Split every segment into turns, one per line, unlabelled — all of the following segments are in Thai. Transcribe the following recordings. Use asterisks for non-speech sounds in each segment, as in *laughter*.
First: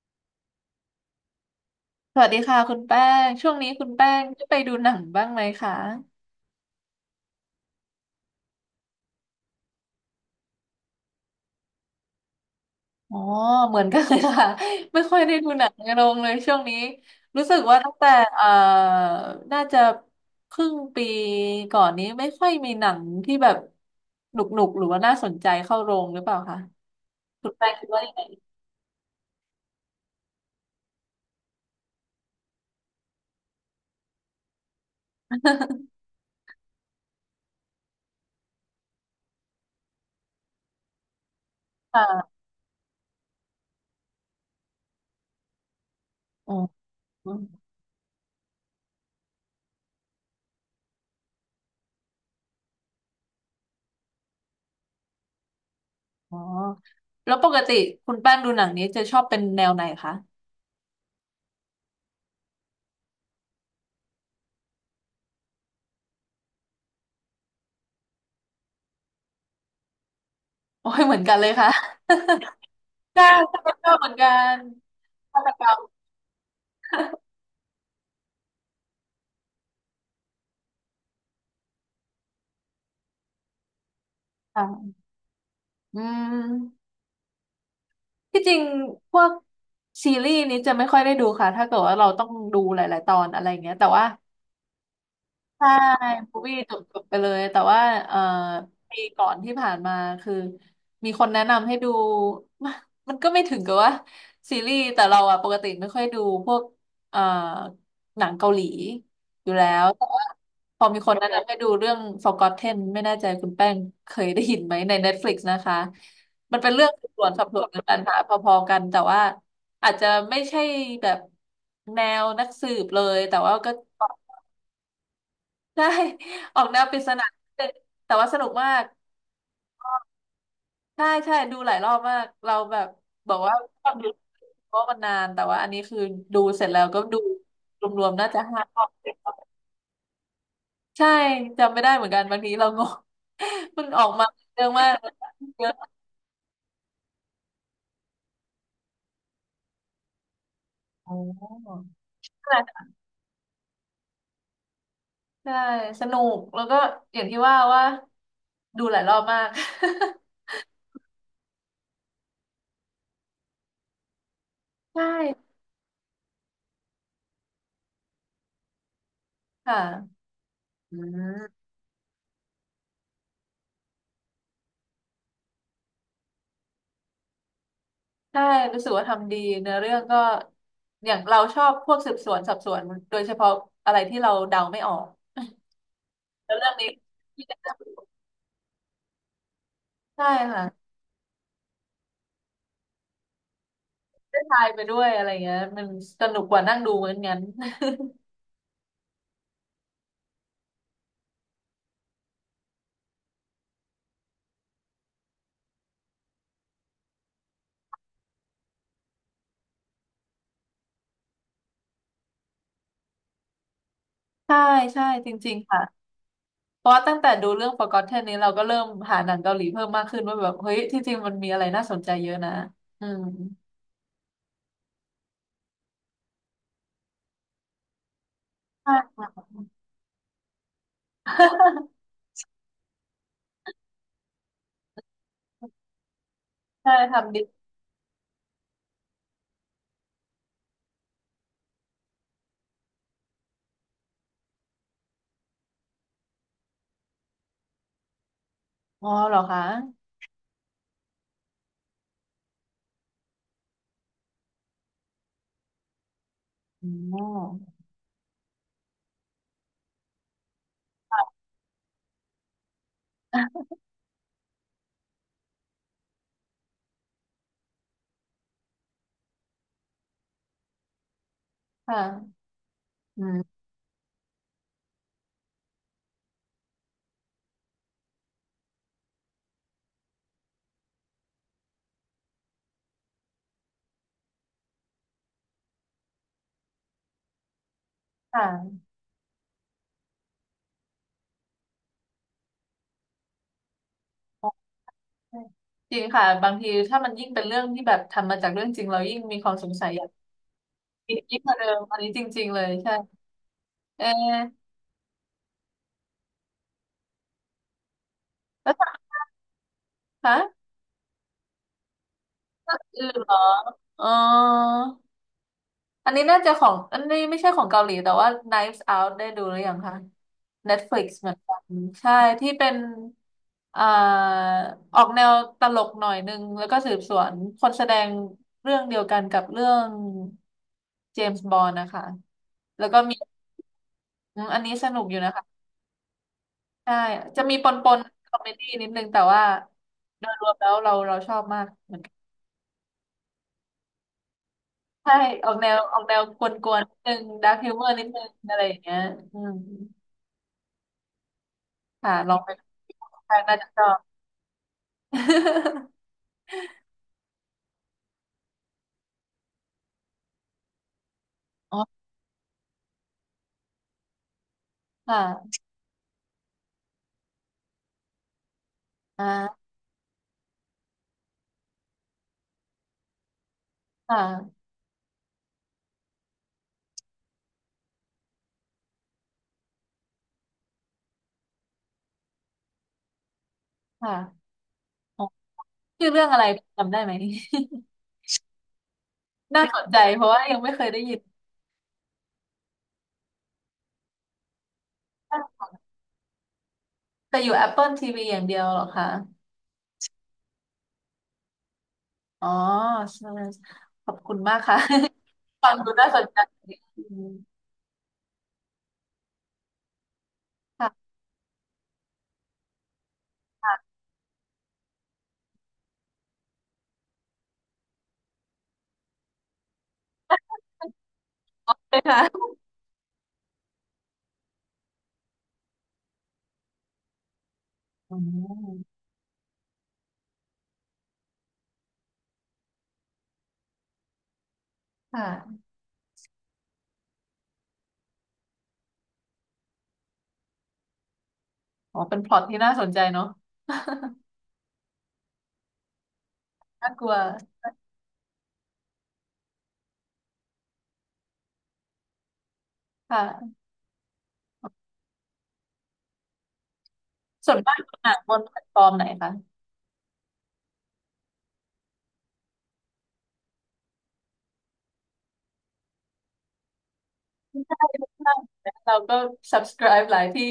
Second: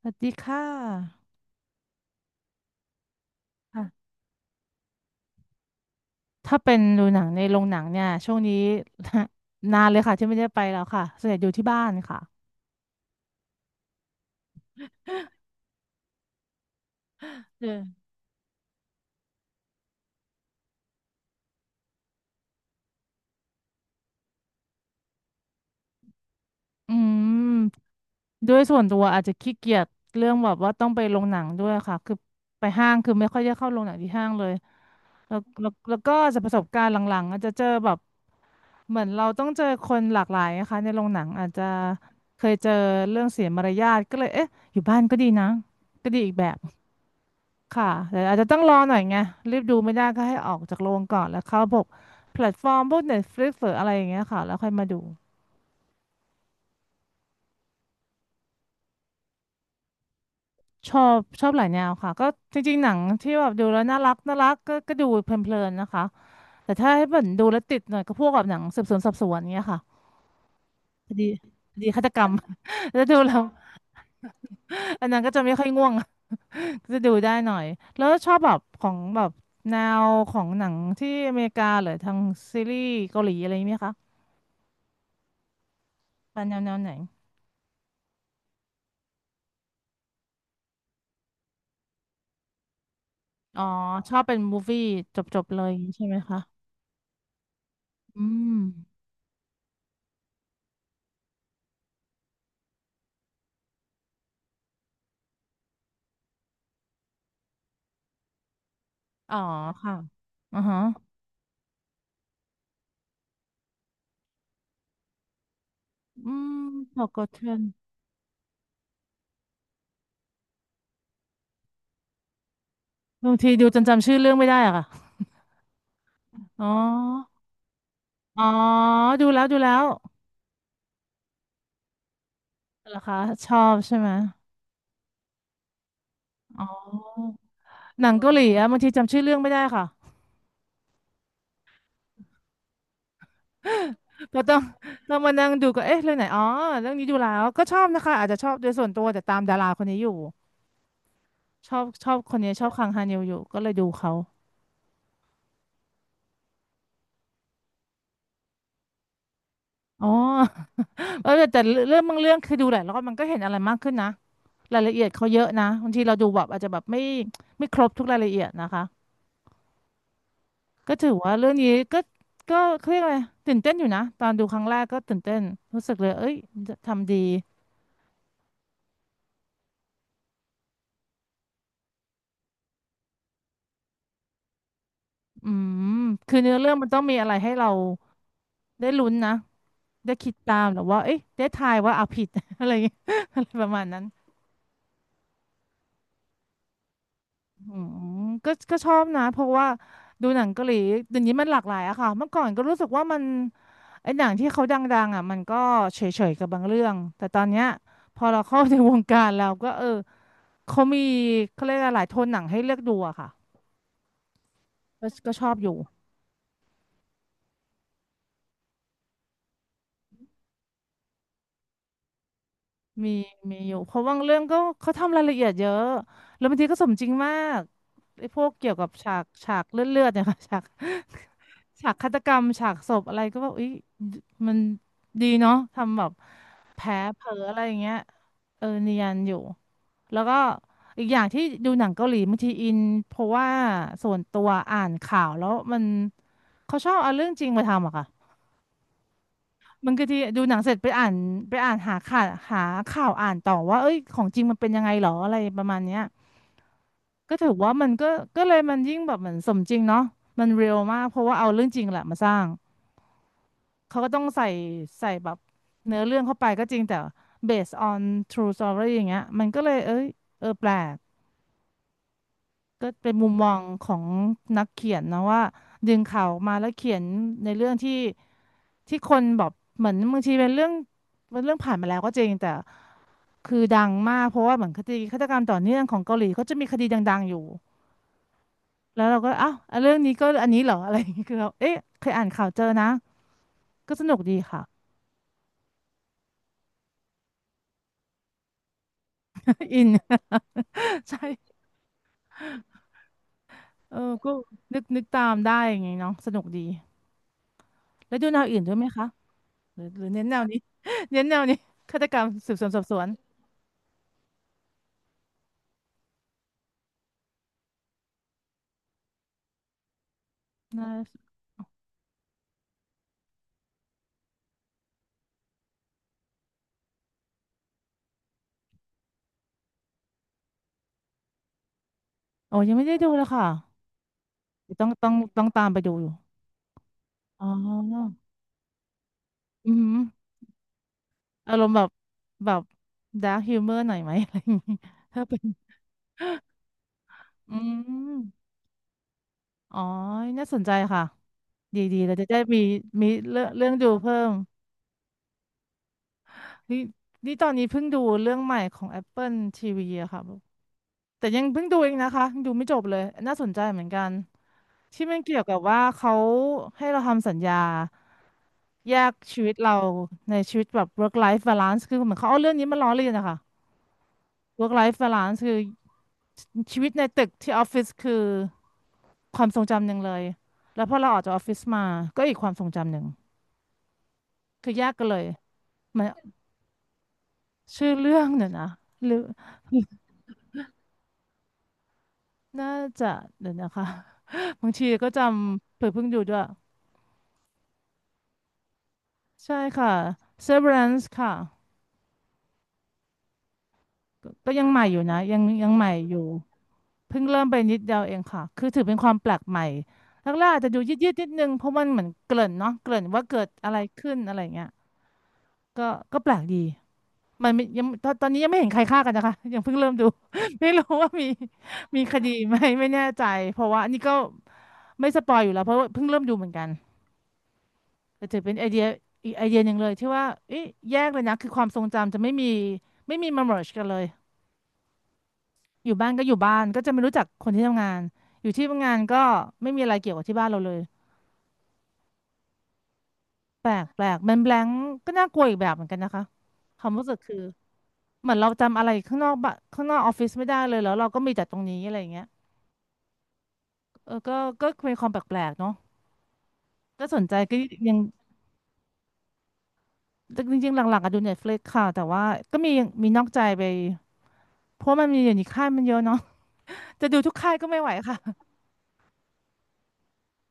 สวัสดีค่ะ
สวัสดีค่ะคุณแป้งช่วงนี้คุณ
ค่ะ
แป้งได้ไปดูหนังบ้างไหมคะ
ถ้าเป็นดูหนังในโรงหนังเนี่ยช่วงนี้ *laughs* นานเลยค่ะที่ไม่ได้ไปแล้วค่ะส่วนใหญ่อยู่ที่บ้านค่ะ
อ๋อเหมือนกันเลยค่ะ *laughs* ไม่ค่อยได้ดูหนังในโรงเลยช่วงนี้รู้สึก
เอ
ว่าตั้ง
อ
แต่เอ่อน่าจะครึ่งปีก่อนนี้ไม่ค่อยมีหนังที่แบบหนุกหนุกหรือว่าน่าสนใจเข้าโรงหรือเปล่าคะ
อื
คุณแป้งคิ
ม
ดว่ายังไง
ด้วยส่วนตัวอาจจะขี้เกียจเรื่องแบบว่าต้องไปโรงหนังด้วยค่ะคือไปห้างคือไม่ค่อยได้เข้าโรงหนังที่ห้างเลยแล้วแล้วแล้
*laughs*
วก็จะประสบการณ์หลังๆอาจจะเจอแบบเหมือนเราต้องเจอคนหลากหลายนะคะในโรงหนังอาจจะ
ค่ะ
เคยเจอเรื่องเสียมารยาทก็เลยเอ๊ะอยู่บ้านก็ดีนะก็ดีอีกแบ
อ๋อ
บ ค่ะแต่อาจจะต้องรอหน่อยไงรีบดูไม่ได้ก็ให้ออกจากโรงก่อนแล้วเข้าพวกแพลตฟอร์มพวก Netflix หรืออะไรอย่างเงี้ยค่ะแล้วค่อยมาดู
อ๋อแล้วปกติคุณแป้งดูหนังนี้จะชอบเป็นแนวไหนคะ
ชอบหลายแนวค่ะก็จริงๆหนังที่แบบดูแล้วน่ารักน่ารักก็ดูเพลินๆนะคะแต่ถ้าให้เหมือนดูแล้วติดหน่อยก็พวกแบบหนังสืบสวนสอบสวนเงี้ยค่ะ
โอ้ย
ค
เหมือ
ดี
นกันเลยค่ะ
คดีฆาตกรรม *laughs* แล้ว
*laughs*
ดู
ใช่
แล้ว
ใช่ชอบเหมือนกัน
อันนั้นก็จะ
ฆาต
ไม่
ก
ค่
ร
อย
รม
ง่วง *laughs* ก็จะดูได้หน่อยแล้วชอบแบบของแบบแนวของหนังที่อเมริกาหรือทางซีรีส์เกาหลีอะไรไหมคะ
ค่ะอื
เป็นแนวแนวไห
ม
น
ที่จริงพวกซีรีส์นี้จะไม่ค่อยได้ดูค่ะ ถ้าเกิดว่าเราต้องดูหลายๆตอนอะไรอย่า
อ๋อ
งเงี้ยแต่ว่า
ชอบเป็นมูฟวี่จบๆเล
ใช่
ยอย่างงี้ใช่ไหม
พู
คะ
วีจบจบไปเลยแต่ว่าเอ่อ
อืม
ปีก่อนที่ผ่านมาคือมีคนแนะนำให้ดู *laughs* มันมันก็ไม่ถึงกับว่าซีรีส์แต่เราอะปกติไม่ค่อยดูพวกเอ่อหนังเกาหลี
อ๋อ
อยู่แล้ว
ค่ะ
แต่ว่า
อือฮะ
พอมีคนแนะนำให้ดูเรื่อง Forgotten ไม่แน่ใจคุณแป้งเคยได้ยินไหมใน Netflix นะคะ
อื
มัน
ม
เป็นเรื่องสืบสวนสอบส
Forgotten
วนกันปัญหาพอๆกันแต่ว่าอาจจะไม่ใช่แบบแนวนักสืบเลย
บาง
แต่
ที
ว่า
ดู
ก็
จนจำชื่อเรื่องไม่ได้อะค่ะ
ใช่ *laughs* ออ
อ๋
กแนวปริศนา
อ
นิดนึงแต่ว่าส
อ๋อ
นุกมาก
ดูแล้วดูแล้ว
ใช่ใช่ดูหลายรอบมากเราแบบ
เหรอคะ
บอก
ช
ว่า
อบ
ชอ
ใช่
บ
ไหม
ดูเพราะมันนานแต่ว่าอันนี้คือดู
อ๋
เสร็จแล้วก็ดู
อ
ร
ห
ว
นั
ม
ง
ๆน่า
เกาห
จะ
ลี
ห้า
อะบา
ร
ง
อ
ที
บ
จำชื่อเรื่องไม่ได้ค่ะ
ใช่จำไม่ได้เหมือนกันบางทีเรางง *laughs* มันออกมา
ก็ต้อ
เย
ง
อะมาก
ต้องมานั่ง
เย
ดู
อะ
ก็เอ๊ะเรื่องไหนอ๋อเรื่องนี้ดูแล้วก็ชอบนะคะอาจจะชอบโดยส่วนตัวแต่ตามดาราคนนี้อยู่
โอ
ชอ
๋
บชอบคนนี้ชอบคังฮานิวอยู่ก็เลยดูเขา
ใช่สนุกแล้วก็อย่างที่ว่าว่าดูหลายรอบมาก
อ๋อ เออแต่เรื่องบางเรื่องคือดูหลายรอบมันก็เห็นอะไรมากขึ้นนะรายละ
*laughs* ใช
เอียดเขาเยอะ
่
นะบางทีเราดูแบบอาจจะแบบไม่ครบทุกรายละเอียดนะคะ
ค่ะ
ก็
อื
ถือว่าเรื่อง
ม
นี้ก็เขาเรียกอะไรตื่นเต้นอยู่นะตอนดูครั้งแรกก็ตื่นเต้นรู้สึกเลยเอ้ยทำดี
ใช่รู้สึกว่าทำดีเนื้อเรื่องก็อย่างเราชอบพวกสืบสวนสอบสวนโดยเฉพาะอะไรที่เราเดาไม่ออก
อืมคือเนื้
แล้
อ
วเรื่
เรื่
อ
อ
ง
งมั
นี้
นต้องมีอะไร
ที่
ให้
ได้
เราได้ลุ้นนะได้
ใช่
คิดตามหรือ
ค่ะ
ว่าเอ้ยได้ทายว่าเอาผิด *laughs* อะไรอย่างเงี้ยอะไรประมาณนั้น
ได้ทายไปด้วยอะไรเงี้ยมันสนุกกว่านั่งดูเหมือนงั้น
อืมก็ชอบนะเพราะว่าดูหนังเกาหลีเดี๋ยวนี้มันหลากหลายอะค่ะเมื่อก่อนก็รู้สึกว่ามัน ไอ้หนังที่เขาดังๆอ่ะมันก็เฉยๆกับบางเรื่องแต่ตอนเนี้ยพอเราเข้าในวงการเราก็เออเขามีเขาเรียกอะไรหลายโทนหนังให้เลือกดูอะค่ะ
ใช่ใช่
ก็
จ
ก็ชอ
ริ
บ
ง
อ
ๆ
ยู่
ค่ะเพราะว่าตั้งแต่ดูเรื่อง Forgotten นี้เราก็เริ่มหาหนังเกาหลีเพิ่มมากขึ้นว่าแบบเฮ้ยที่จริงมันมีอะไรน่าสนใจเยอะนะอื
มี
ม
มีอยู่เพราะบางเรื่องก็เขาทำรายละเอียดเยอะแล้วบางทีก็สมจริงมากไอ้พวกเกี่ยวกับ
ใช่
ฉาก
ค่ะ
ฉากเลือดๆเนี่ยค่ะ *laughs* ฉาก ฉากฆา
*laughs*
ตกรรมฉากศพอะไรก็แบบอุ๊ยมันดีเนาะทำแบบแผล
ใช่
เผลอ
ทำดี
อะไรอย่างเงี้ยเออเนียนอยู่แล้วก็อีกอย่างที่ดูหนังเกาหลีบางทีอินเพราะว่าส่วนตัวอ่านข่าวแล้วมันเขาชอบเอาเรื่องจริงมาทำอะค่ะ
อ๋อเหรอคะ
บางทีดูหนังเสร็จไปอ่านไปอ่านหาข่าวอ่านต่อว่าเอ้ยของจริงมันเป็นยังไงหรออะไรประมาณเนี้ย
อ๋อ
ก็ถือว่ามันก็เลยมันยิ่งแบบเหมือนสมจริงเนาะมันเรียลมากเพราะว่าเอาเรื่องจริงแหละมาสร้าง เขาก็ต้องใส่ใส่แบบเนื้อเรื่องเข้าไปก็จริงแต่ based on true story อย่างเงี้ยมันก็เลยเอ้ยเออแปลก
ค่ะ
ก็เป็น
อื
มุม
ม
มองของนักเขียนนะว่าดึงข่าวออกมาแล้วเขียนในเรื่องที่คนแบบเหมือนบางทีเป็นเรื่องเป็นเรื่องผ่านมาแล้วก็จริงแต่คือดังมากเพราะว่าเหมือนคดีฆาตกรรมต่อเนื่องของเกาหลีเขาจะมีคดีดังๆอยู่
ค่ะ
แล้วเราก็อ้าวอ่ะเรื่องนี้ก็อันนี้เหรออะไรอย่างเงี้ยคือเราเอ๊ะเคยอ่านข่าวเจอนะก็สนุกดีค่ะ
จริงค่ะบางทีถ้ามันยิ่งเป็นเรื่องที่แบบทำมาจากเรื่องจริงเรายิ่งมีความส
*laughs*
ง
อิ
สั
น
ยอยาก
*laughs*
ยิ่
ใช่
ยิ่งกว่าเดิมอันนี้จริงๆเลยใช่
เออ
เอ
ก็
อ
นึกตามได้อย่างไงเนาะสนุกดีแล้วดูแนวอื่นด้
แล้
วย
ว
ไหมคะหรือเน้น
คะ
แนวนี้ *laughs* เน้นแนวนี้ฆาตกรรมสืบสวน
เร่ะ
สอบสว
อื่
น
นเหรออ๋ออันนี้น่าจะของอันนี้ไม่ใช่ของเกาหลีแต่ว่า Knives Out ได้ดูหรือยังคะ
นะ
Netflix เหมือนกันใช่ที่เป็นอ่าออกแนวตลกหน่อยนึงแล้วก็สืบสวนคนแสดงเรื่องเดียวกันกับเรื่องเจมส์บอนด์นะคะ
โอ้ยังไม่
แล้ว
ได้
ก็
ดู
มี
เลยค่ะ
อมอัน
เดี๋
นี้
ยวต้อ
ส
ง
นุก
ต้อ
อ
ง
ยู่นะ
ต้อง
คะ
ตามไปดูอยู่
ใช่จะ
อ๋
มีปนปน
อ
คอมเมดี้นิดนึงแต่ว่า
อือหือ
โดยรวมแล้วเราเราชอบ
อา
มา
ร
ก
มณ์แบบ
เหมือนกัน
แบบดาร์คฮิวเมอร์หน่อยไหม *laughs* อะไรอย่างงี้
ใช่
ถ้าเป็น
ออกแนวออกแนวกวนๆนิดนึงดา
อื
ร์คฮิวเมอร์นิดนึง
ม
อะไรอย่างเงี้ยอืม
อ๋อน่าสนใจค่ะดีดี
ค่ะ
เราจะ
ล
ได้
องไป
มี
ดู
มี
ใคร
เรื่อง
น่า
เรื่
จะ
อง
ชอ
ดู
บ
เพิ่ม
*laughs*
นี่นี่ตอนนี้เพิ่งดูเรื่องใหม่ของ Apple TV อะค่ะ แต่ยังเพิ่งดู
อ๋อ
เองนะคะยังดูไม่จบเลยน่าสนใจเหมือนกันที่
*laughs*
มันเกี่ยวกั
ค่ะ
บว่าเขาให้เราทำสัญญาแยกชีวิต
อ่า
เราในชีวิตแบบ work life balance คือเหมือนเขาเอาเรื่องนี้มาล้อเลียนนะคะ
ค่ะ
work life balance คือชีวิตในตึกที่ออฟฟิศคือความทรงจำหนึ่งเลยแล้วพอเราออกจากออฟฟิศมาก็อีกความทรงจำหนึ่ง
ค่ะ
คือแยกกันเล
อ๋
ย
อ
มัน
ชื่อเรื่องอะไรจำได้ไหม
ชื่อเรื่องเนี่ยนะหรือ
*laughs* น่าสนใจเพราะว่ายังไม่เคยได้ยิน
น่าจะเดี๋ยวนะคะ *laughs* บางทีก็จำเผื่อเพิ่งดูด้วย
แต่อยู่ Apple TV อย่างเดียวเหรอคะ
ใช่ค่ะ Severance ค่ะ
อ๋อใช่ขอบคุ
ก
ณ
ก็
มาก
ยัง
ค่ะ
ใหม่อยู่นะยัง
*laughs*
ยั
ฟั
ง
ง
ใหม่
ดูน่า
อยู่
สนใจอื
เพิ่ง
ม
เริ่มไปนิดเดียวเองค่ะคือถือเป็นความแปลกใหม่แรกๆอาจจะดูยืดยื
ค่ะ
ดนิดนึงเพราะมันเหมือนเกริ่นเนาะเกริ่นว่าเกิดอะไร
ค่ะ
ขึ้นอะไรเงี้ยก็ก็แปลกดีมันไม่ยังตอนนี้ยังไม่เห็นใครฆ่ากันนะคะยังเพิ่งเริ่มดู *laughs* ไม่รู้ว่ามี
ใช่
มีคดี
ค่ะ
ไหมไม่แน่ใจเพราะว่าอันนี้ก็ไม่สปอยอยู่แล้วเพราะว่าเพิ่งเริ่มดูเหมือนกัน
อ๋
แต่ถือเป็นไอเดี
อ
ยอีกไอเดียหนึ่งเลยที่ว่าเอ๊ะแยกเลยนะคือความทรงจำจะไม่มีไม่มีมาเมิร์กันเลย
ค่ะ
อยู่บ้านก็อยู่บ้านก็จะไม่รู้จักคนที่ทำงานอยู่ที่ทำงานก็ไม่มีอะไรเกี่ยวกับที่บ้านเราเลย
อ๋อเป็นพล็อตที่น่าสนใจเนาะ
แปลกแปล
*laughs*
กมันแบลงก็น่ากลัวอีกแบบเหมือนกันนะคะควา
น่า
ม
ก
รู้
ลั
สึ
ว
กคือเหมือนเราจำอะไรข้างนอกบ้านข้างนอกออฟฟิศไม่ได้เลยแล้วเราก็มีแต่ตรงนี้อะไรอย่างเงี้ย
ค่ะ
เออก็ก็เป็นความแปลกๆเนาะก็สนใจ
ส่
ก็
วนมาก
ยั
ดู
ง
หนังบนแพลตฟอร์มไหนคะ
จริงๆหลักๆอะดู Netflix ค่ะแต่ว่าก็มีมีนอกใจไปเพราะมันมีอยู่ในค่ายมันเยอะเนาะจะดูทุกค่ายก็
ได้
ไม่ไหวค่ะ
ได้เราก็ subscribe หลายที่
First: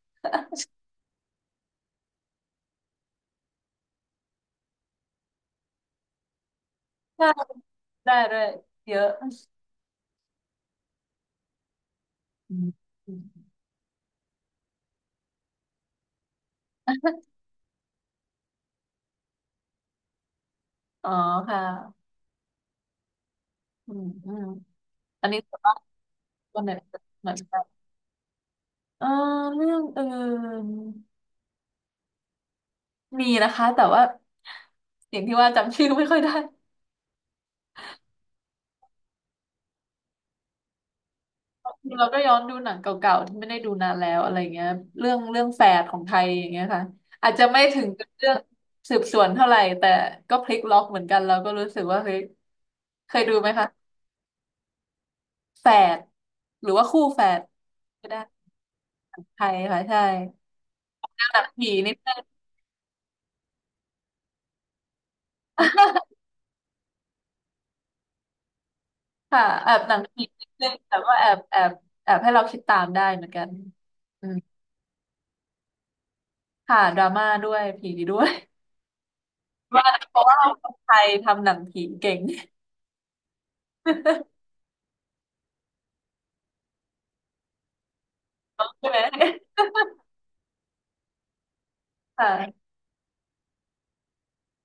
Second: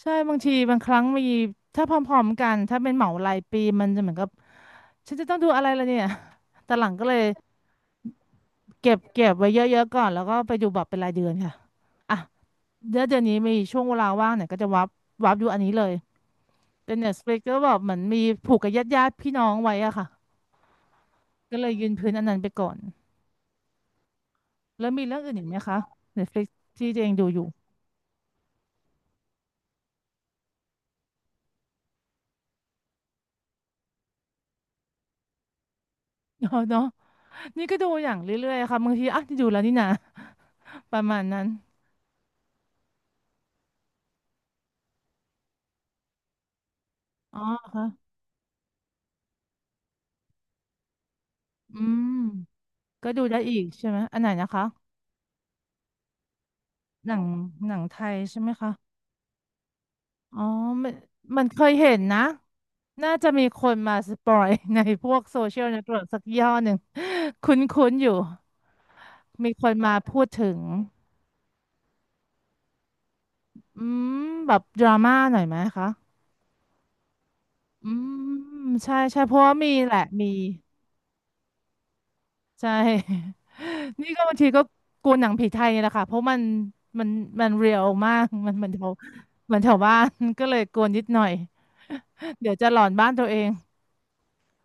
ใช่บางทีบางครั้งมีถ้าพร้อมๆกันถ้าเป็นเหมารายปีมันจะเหมือนกับ ฉันจะต้องดูอะไรล่ะเนี่ยแต่หลังก็เลย
ได้ได้ด้วย
เก็
เย
บ
อะ
เก็บไว้เยอะๆก่อนแล้วก็ไปดูแบบเป็นรายเดือนค่ะอ่ะ
อืม
เดือนนี้มีช่วงเวลาว่างเนี่ยก็จะวับวับดูอันนี้เลยเป็น Netflix ก็แบบเหมือนมีผูกกับญาติพี่น้องไว้อะค่ะ
อ๋อ
ก็
ค่ะ
เลยยืนพื้นอันนั้นไปก่อน
อืมอืม
แล้วมีเรื่อง
อัน
อื่น
นี้
อีกไห
ส่
ม
วนมา
คะ
ก
Netflix
บนไหน
ที่ตัวเองดู
เหมือ
อ
น
ยู่
กันเออเรื่องอื่นมีนะคะแต่ว่าอย่างที่ว่าจำชื่อไม่ค่อยได้
*laughs* เนาะนี่ก็ดูอย่างเรื่อยๆค่ะบางทีอ่ะนี่ดูแล้วนี่นะประมาณนั้น
เราก็ย้อนดูหนังเก่าๆที่ไม่ได้ดูนานแล้วอะไรเงี้ยเรื่องเรื่องแฝดของไทยอย่างเงี้ยค่ะอาจ
อ๋อ
จะไม่ถึ
ค่ะ
งกับเรื่องสืบสวนเท่าไหร่แต่ก็พลิกล็อกเหมือนกันเราก็รู้สึ
อื
กว่าเฮ้ย
มก็
เค
ดู
ยดู
ได้
ไหม
อีก
คะ
ใช่ไหมอันไหนนะคะ
แฝดหรือว่าคู่
หนั
แฝ
ง
ด
หนังไท
ก็
ย
ได้
ใช่ไหมคะ
ไทยค่ะใช่
อ๋อมัน
หนัง
เค
ผี
ยเห็
นิด
น
นึ
นะ
ง
น่าจะมีคนมาสปอย *laughs* ในพวกโซเชียลเน็ตเวิร์กสักย่อหนึ่ง *laughs* คุ้นๆอยู่
*laughs* ค่ะ
มีค
แอ
น
บห
มา
นัง
พู
ผี
ด
นิ
ถึ
ด
ง
นึงแต่ว่าแอบแอบแอบให้เราคิดตามได้เหมือนกัน
อืม
อืม
แบบดราม่าหน่อยไหมคะ
ค่ะดราม่าด้วย
อื
ผีด้ว
ม
ย
ใช่ใช่ เพราะว่ามี
*laughs* ว่า
แหละ
เพราะ
มี
ว่าคนไทยทำหนังผีเก่ง
ใช่ *laughs* นี่ก็บาง
*laughs*
ทีก็กลัวหนังผีไทยนี่แหละค่ะ เพราะมัน มันเรียลมาก *laughs* มันแถ
ใช่
ว
ไหม
แถวบ้าน *laughs* ก็เลยกลัวนิดหน่อย *laughs* เดี๋ยว
ค่ะ
จะหลอนบ้านตัวเอง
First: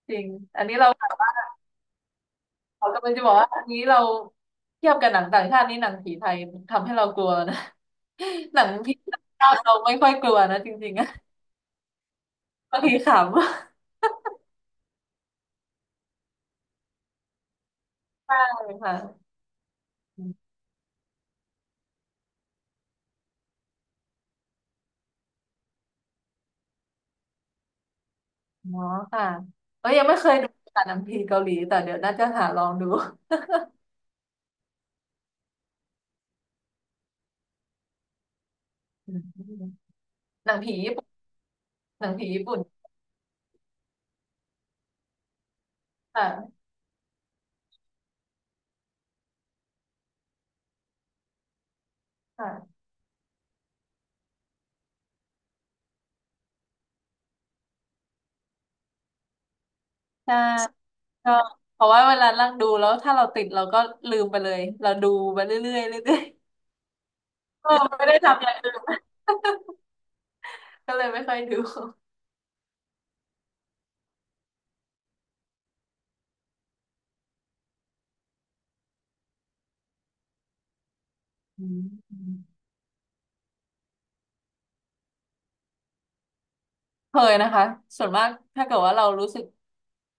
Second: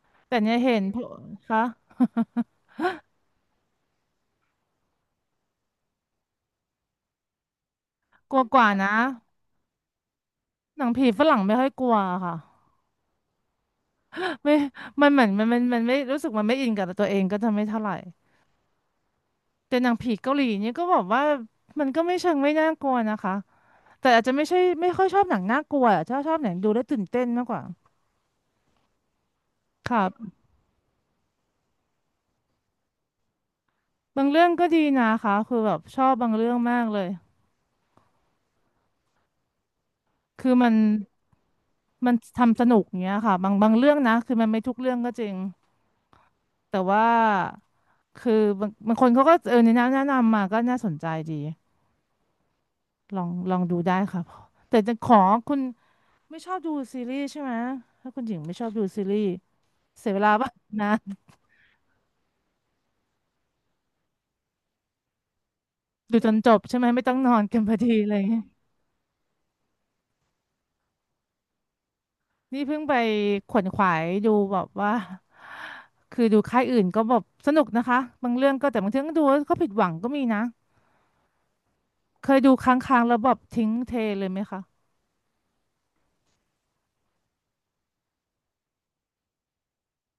จริง
แต่เนี่ย
อันนี้
เห็น
เรา
พวกคะ *laughs*
เขากำลังจะบอกว่าอันนี้เราเทียบกับหนังต่างชาตินี่หนังผีไทยทำให้เรากลัวนะ
กลัว
*laughs*
ก
หนั
ว่า
ง
นะ
ผีต่างชาติเราไม่ค่อยกลัวนะจ
หนั
ริ
ง
งๆ
ผี
อะ
ฝรั่งไม่ค่อยกลัวค่ะ
บางทีขำ
ไม่มันเหมือนมันไม่รู้สึกมันไม่อินกับตัวเองก็จะไม่เท่าไหร่
ใช่ค่ะ
แต่หนังผีเกาหลีเนี่ยก็บอกว่ามันก็ไม่เชิงไม่น่ากลัวนะคะแต่อาจจะไม่ใช่ไม่ค่อยชอบหนังน่ากลัวอะชอบหนังดูแล้วตื่นเต้นมากกว่า
เนาะค่ะเอ้ยยังไม่เค
ค่ะ
ยดูค่ะหนังผีเกาหลีแต่เดี๋ยวน่าจะหาลองดู
บางเรื่องก็ดีนะคะคือแบบชอบบางเรื่องมากเลย
อืม
คื
ห
อ
นัง
มั
ผี
น
ญี่ปุ่นหนังผีญี่ปุ่
ทำ
น
สนุกอย่างเงี้ยค่ะบางเรื่องนะคือมันไม่ทุกเรื่องก็จริง
ค่ะ
แต่ว่าคือบางคนเขาก็เออแนะนำมาก็น่าสนใจดี
ค่ะ
ลองดูได้ค่ะแต่จะขอคุณไม่ชอบดูซีรีส์ใช่ไหมถ้าคุณหญิงไม่ชอบดูซีรีส์เสียเวลา
ใช่
ป่ะนะ
ก็เพราะว่าเวลานั่งดูแล้วถ้าเราติดเราก็ลืมไปเลยเราดูไปเรื่อยๆเรื่
ดู
อย
จนจบใช่ไหมไม่ต้องนอนกัน
ๆเอ
พ
อ
อดี
ไม่
อะไร
ได้
อย่างเงี้ย
ทำอย่างอื่น *laughs* ก็เลยไม่ค่อยดู
นี่เพิ่งไปขวนขวายดูแบบว่าคือดูค่ายอื่นก็แบบสนุกนะคะบางเรื่องก็แต่บางเรื่องก็ดูแล้วก็ผิดหวังก็มีนะ
อื
เคย
ม
ดูค้างๆแล้วแบบทิ้งเทเลยไหมคะ
เคยนะคะส่วนมากถ้าเกิดว่าเรารู้สึก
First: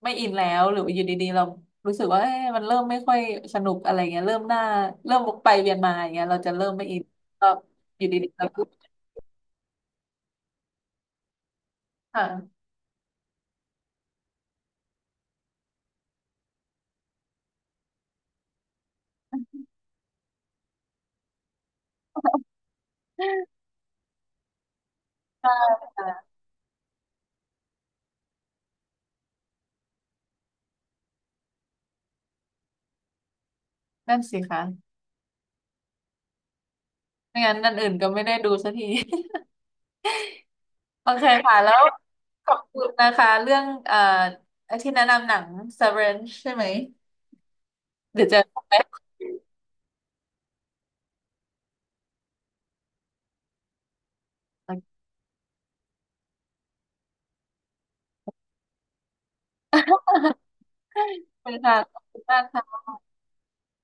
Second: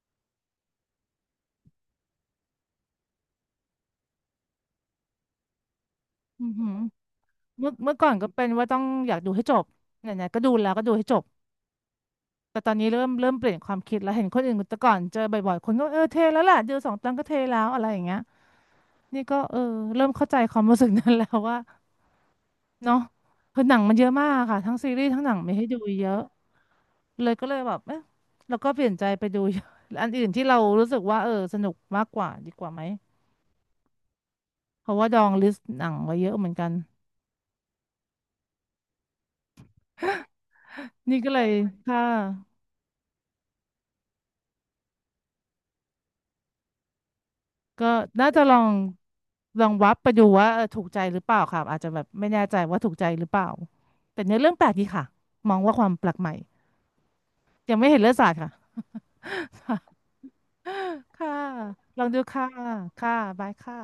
ไม่อินแล้วหรืออยู่ดีๆเรารู้สึกว่าเอ๊ะมันเริ่มไม่ค่อยสนุกอะไรเงี้ยเริ่มหน้าเริ่มวกไปเวียนมาอย่างเงี้ยเรา
อือ
จะ
หื
เริ่ม
อ
ไม่อินก็
เมื่อ
อ
ก่
ยู่
อนก็
ดีๆ
เป็
เรา
น
ก็
ว่าต้องอยากดูให้จบไหนๆก็ดูแล้วก็ดูให้จบ แต่
ค่ะ
ตอนนี้เริ่มเปลี่ยนความคิดแล้วเห็นคนอื่นแต่ก่อนเจอบ่อยๆคนก็เออเทแล้วแหละดูสองตอนก็เทแล้วอะไรอย่างเงี้ยนี่ก็เออเริ่มเข้าใจความรู้สึกนั้นแล้วว่าเนาะ
ใช่
คือหนังมันเยอะมากค่ะทั้งซีรีส์ทั้งหนังมีให้ดูเยอะ
ค่ะ
เลยก็เลยแบบเอ๊ะเราก็เปลี่ยนใจไปดู *laughs* อัน *laughs* อื่นที่เรารู้สึกว่าเออสนุกมากกว่าดีกว่าไหม
นั่นสิคะ
เพราะว่าดองลิสต์หนังไว้เยอะเหมือนกัน
ไม่งั้นนันอื่นก็ไม่ได้ดูสักที *laughs* โอ
นี่
เค
ก็เลย
ค่ะแล้ว
ค่ะ
ขอบคุณนะคะเรื่องที่แนะนำหนัง Severance ใช่ไหม
ก็
เดี๋ย
น่า
วเจะ
จะ
ไปข *laughs* อบ
ลองวับไปดูว่าเออถูกใจหรือเปล่าค่ะอาจจะแบบไม่แน่ใจว่าถูกใจหรือเปล่าแต่เนื้อเรื่องแปลกดีค่ะมองว่าความแปลกใหม่ยังไม่เห็นเลือดสาดค่ะ *laughs* ค่ะ
คุณค่ะขอ
ลอ
บ
งดู
คุณมา
ค่ะ
ก
ค่ะบายค่ะ